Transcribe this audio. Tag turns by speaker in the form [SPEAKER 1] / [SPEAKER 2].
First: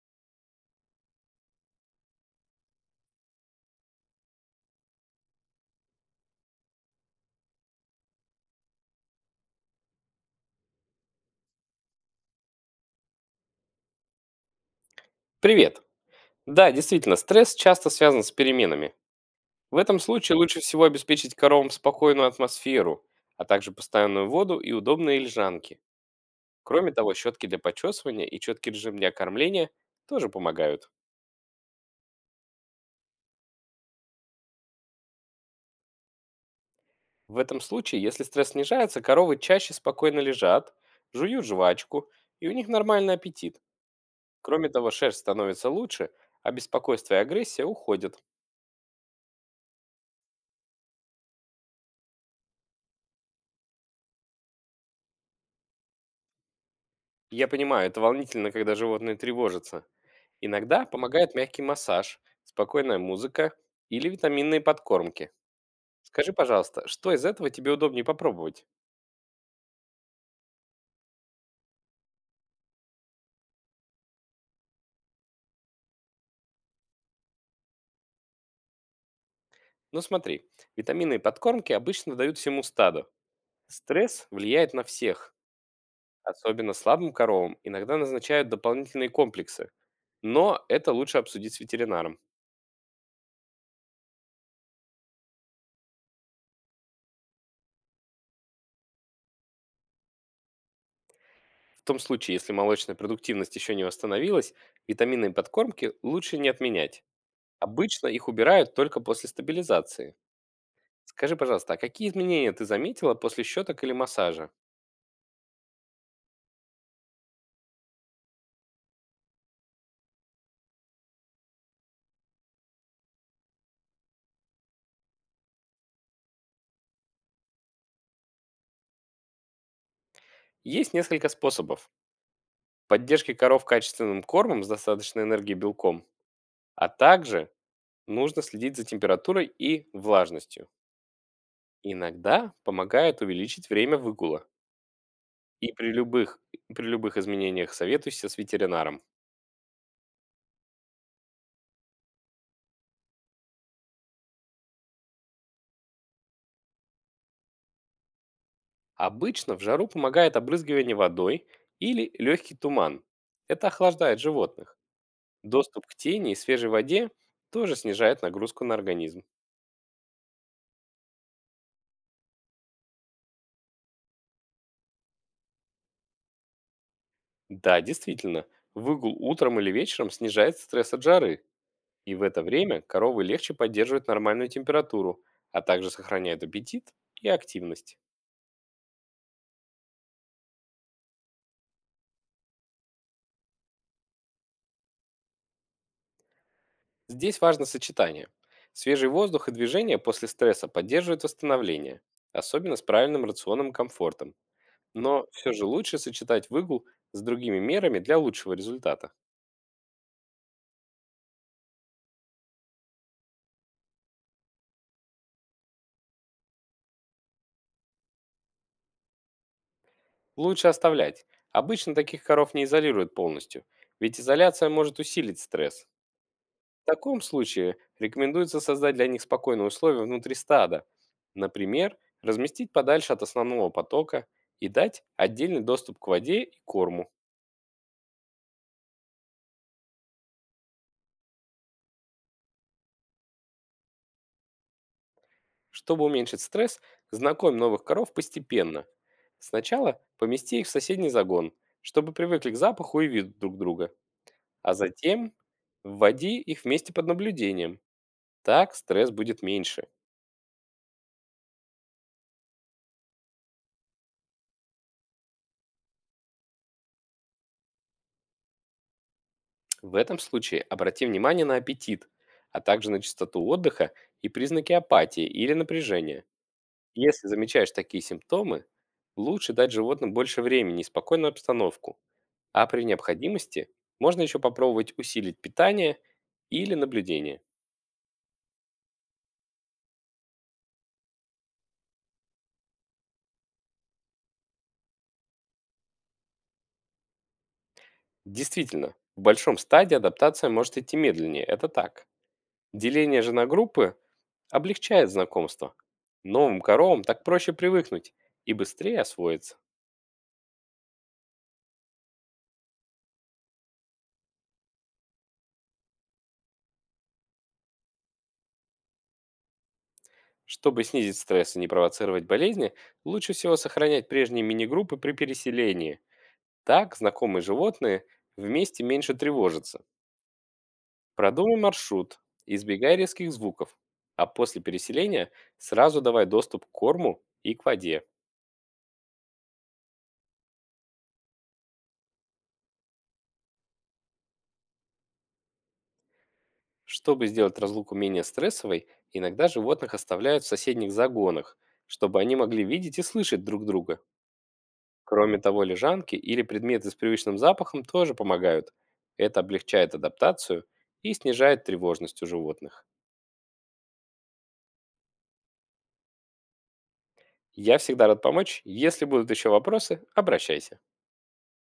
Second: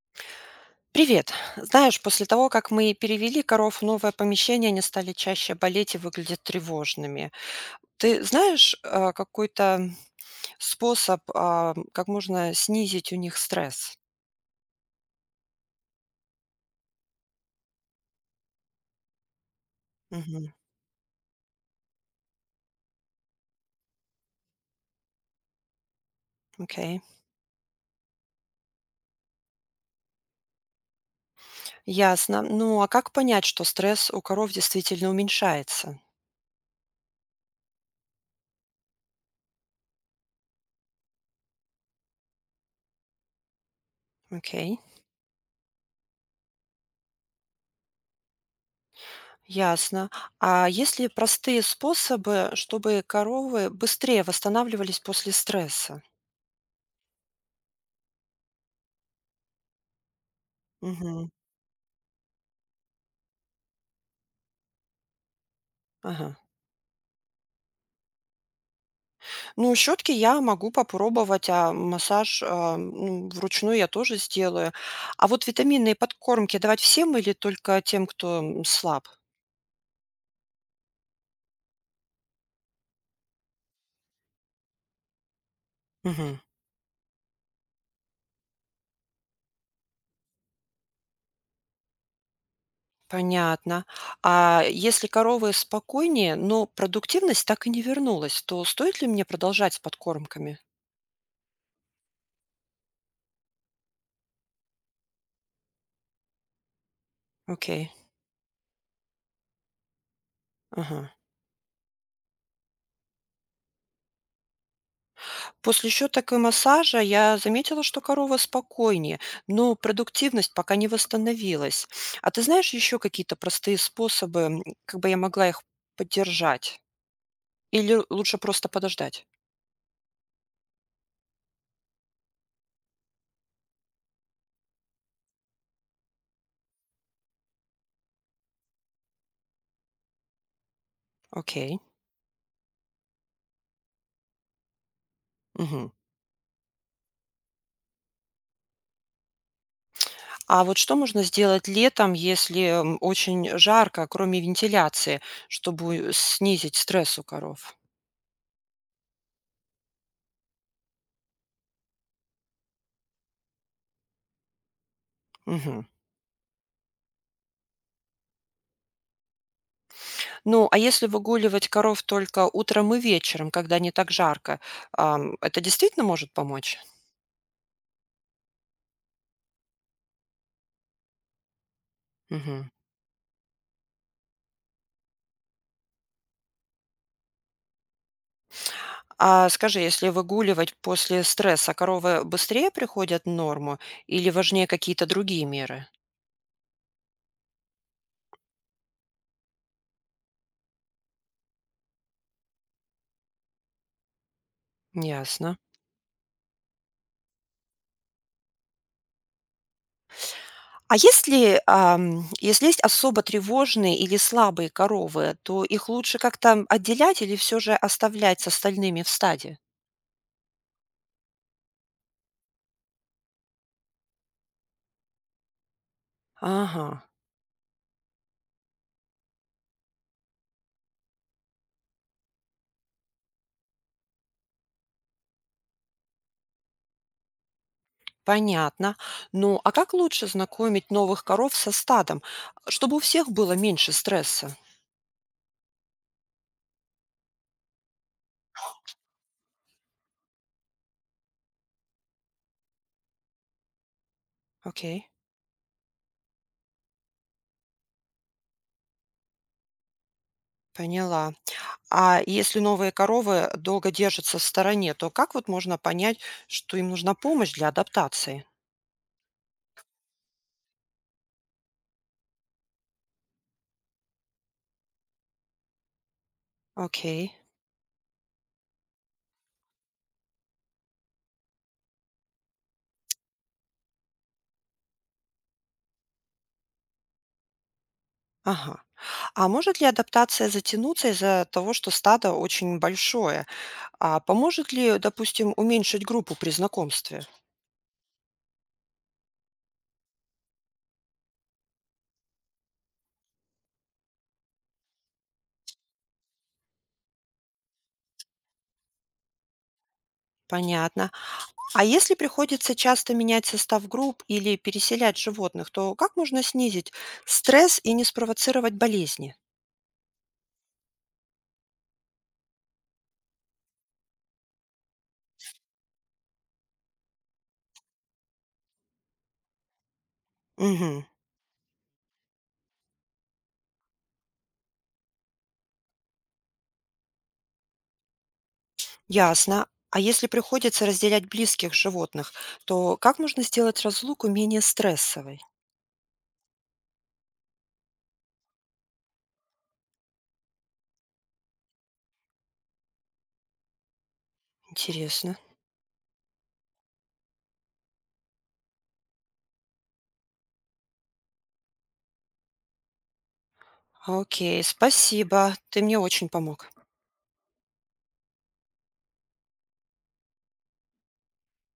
[SPEAKER 1] Привет. Знаешь, после того как мы перевели коров в новое помещение, они стали чаще болеть и выглядят тревожными. Ты знаешь, какой-то способ, как можно снизить у них стресс?
[SPEAKER 2] Привет. Да, действительно, стресс часто связан с переменами. В этом случае
[SPEAKER 1] Мгм.
[SPEAKER 2] лучше всего обеспечить коровам спокойную атмосферу, а также постоянную воду и удобные лежанки. Кроме
[SPEAKER 1] Окей.
[SPEAKER 2] того, щетки для почесывания и четкий режим для кормления тоже помогают.
[SPEAKER 1] Ясно. Ну, а как понять, что стресс у коров действительно уменьшается?
[SPEAKER 2] В этом случае, если стресс снижается, коровы чаще спокойно лежат, жуют жвачку, и у них нормальный аппетит. Кроме
[SPEAKER 1] Окей.
[SPEAKER 2] того, шерсть становится лучше, а беспокойство и агрессия уходят.
[SPEAKER 1] Ясно. А есть ли простые способы, чтобы коровы быстрее восстанавливались после стресса?
[SPEAKER 2] Я понимаю, это волнительно, когда животные тревожатся. Иногда
[SPEAKER 1] Мгм.
[SPEAKER 2] помогает мягкий массаж, спокойная музыка или витаминные подкормки. Скажи,
[SPEAKER 1] Ага.
[SPEAKER 2] пожалуйста, что из этого тебе удобнее попробовать?
[SPEAKER 1] Ну, щетки я могу попробовать, а массаж, ну, вручную я тоже сделаю. А вот витаминные подкормки давать всем или только тем, кто слаб?
[SPEAKER 2] Ну смотри, витаминные подкормки обычно дают всему стаду. Стресс влияет на всех,
[SPEAKER 1] Мгм.
[SPEAKER 2] особенно слабым коровам иногда назначают дополнительные комплексы. Но это лучше обсудить с ветеринаром.
[SPEAKER 1] Понятно. А если коровы спокойнее, но продуктивность так и не вернулась, то стоит ли мне продолжать с подкормками?
[SPEAKER 2] В том случае, если молочная продуктивность еще не восстановилась, витаминные подкормки лучше не отменять.
[SPEAKER 1] Окей.
[SPEAKER 2] Обычно их убирают только после стабилизации.
[SPEAKER 1] Ага.
[SPEAKER 2] Скажи, пожалуйста, а какие изменения ты заметила после щеток или массажа?
[SPEAKER 1] После еще такой массажа я заметила, что корова спокойнее, но продуктивность пока не восстановилась. А ты знаешь еще какие-то простые способы, как бы я могла их поддержать? Или лучше просто подождать?
[SPEAKER 2] Есть несколько способов. Поддержки коров качественным кормом с достаточной энергией и белком, а также нужно следить за температурой и влажностью.
[SPEAKER 1] Окей.
[SPEAKER 2] Иногда помогает увеличить время выгула. И
[SPEAKER 1] Мгм.
[SPEAKER 2] при любых, при любых изменениях советуйся с ветеринаром.
[SPEAKER 1] А вот что можно сделать летом, если очень жарко, кроме вентиляции, чтобы снизить стресс у коров?
[SPEAKER 2] Обычно в жару помогает обрызгивание водой или легкий туман. Это охлаждает животных. Доступ
[SPEAKER 1] Мгм.
[SPEAKER 2] к тени и свежей воде тоже снижает нагрузку на организм.
[SPEAKER 1] Ну, а если выгуливать коров только утром и вечером, когда не так жарко, это действительно может помочь?
[SPEAKER 2] Да, действительно, выгул утром или вечером снижает стресс от жары, и в это
[SPEAKER 1] Мгм.
[SPEAKER 2] время коровы легче поддерживают нормальную температуру, а также сохраняют аппетит и активность.
[SPEAKER 1] А скажи, если выгуливать после стресса, коровы быстрее приходят в норму или важнее какие-то другие меры?
[SPEAKER 2] Здесь важно сочетание. Свежий воздух и движение после стресса поддерживают восстановление, особенно с правильным рационом и комфортом. Но все
[SPEAKER 1] Ясно.
[SPEAKER 2] же лучше сочетать выгул с другими мерами для лучшего результата.
[SPEAKER 1] А если есть особо тревожные или слабые коровы, то их лучше как-то отделять или все же оставлять с остальными в стаде?
[SPEAKER 2] Лучше оставлять. Обычно таких коров не изолируют полностью, ведь изоляция может усилить стресс.
[SPEAKER 1] Ага,
[SPEAKER 2] В таком случае рекомендуется создать для них спокойные условия внутри стада. Например, разместить подальше от основного потока и дать отдельный доступ к воде и корму.
[SPEAKER 1] понятно. Ну, а как лучше знакомить новых коров со стадом, чтобы у всех было меньше стресса?
[SPEAKER 2] Чтобы уменьшить стресс, знакомь новых коров постепенно. Сначала помести их в соседний загон, чтобы привыкли к запаху и виду друг друга. А
[SPEAKER 1] Окей,
[SPEAKER 2] затем вводи их вместе под наблюдением. Так стресс будет меньше.
[SPEAKER 1] поняла. А если новые коровы долго держатся в стороне, то как вот можно понять, что им нужна помощь для адаптации?
[SPEAKER 2] В этом случае обрати внимание на аппетит, а также на частоту отдыха и признаки апатии или напряжения. Если
[SPEAKER 1] Окей.
[SPEAKER 2] замечаешь такие симптомы, лучше дать животным больше времени и спокойную обстановку, а при необходимости можно еще попробовать усилить питание или наблюдение.
[SPEAKER 1] Ага. А может ли адаптация затянуться из-за того, что стадо очень большое? А поможет ли, допустим, уменьшить группу при знакомстве?
[SPEAKER 2] Действительно, в большом стадии адаптация может идти медленнее, это так. Деление же на группы облегчает знакомство. Новым коровам так проще привыкнуть и быстрее освоиться.
[SPEAKER 1] Понятно. А если приходится часто менять состав групп или переселять животных, то как можно снизить стресс и не спровоцировать болезни?
[SPEAKER 2] Чтобы снизить стресс и не провоцировать болезни, лучше всего сохранять прежние мини-группы при переселении. Так знакомые животные вместе меньше тревожатся.
[SPEAKER 1] Мгм.
[SPEAKER 2] Продумай маршрут, избегай резких звуков, а после переселения сразу давай доступ к корму и к воде.
[SPEAKER 1] Ясно. А если приходится разделять близких животных, то как можно сделать разлуку менее стрессовой?
[SPEAKER 2] Чтобы сделать разлуку менее стрессовой, иногда животных оставляют в соседних загонах, чтобы они могли видеть и слышать друг друга. Кроме
[SPEAKER 1] Интересно.
[SPEAKER 2] того, лежанки или предметы с привычным запахом тоже помогают. Это облегчает адаптацию и снижает тревожность у животных.
[SPEAKER 1] Окей, спасибо. Ты мне очень помог.
[SPEAKER 2] Я всегда рад помочь. Если будут еще вопросы, обращайся.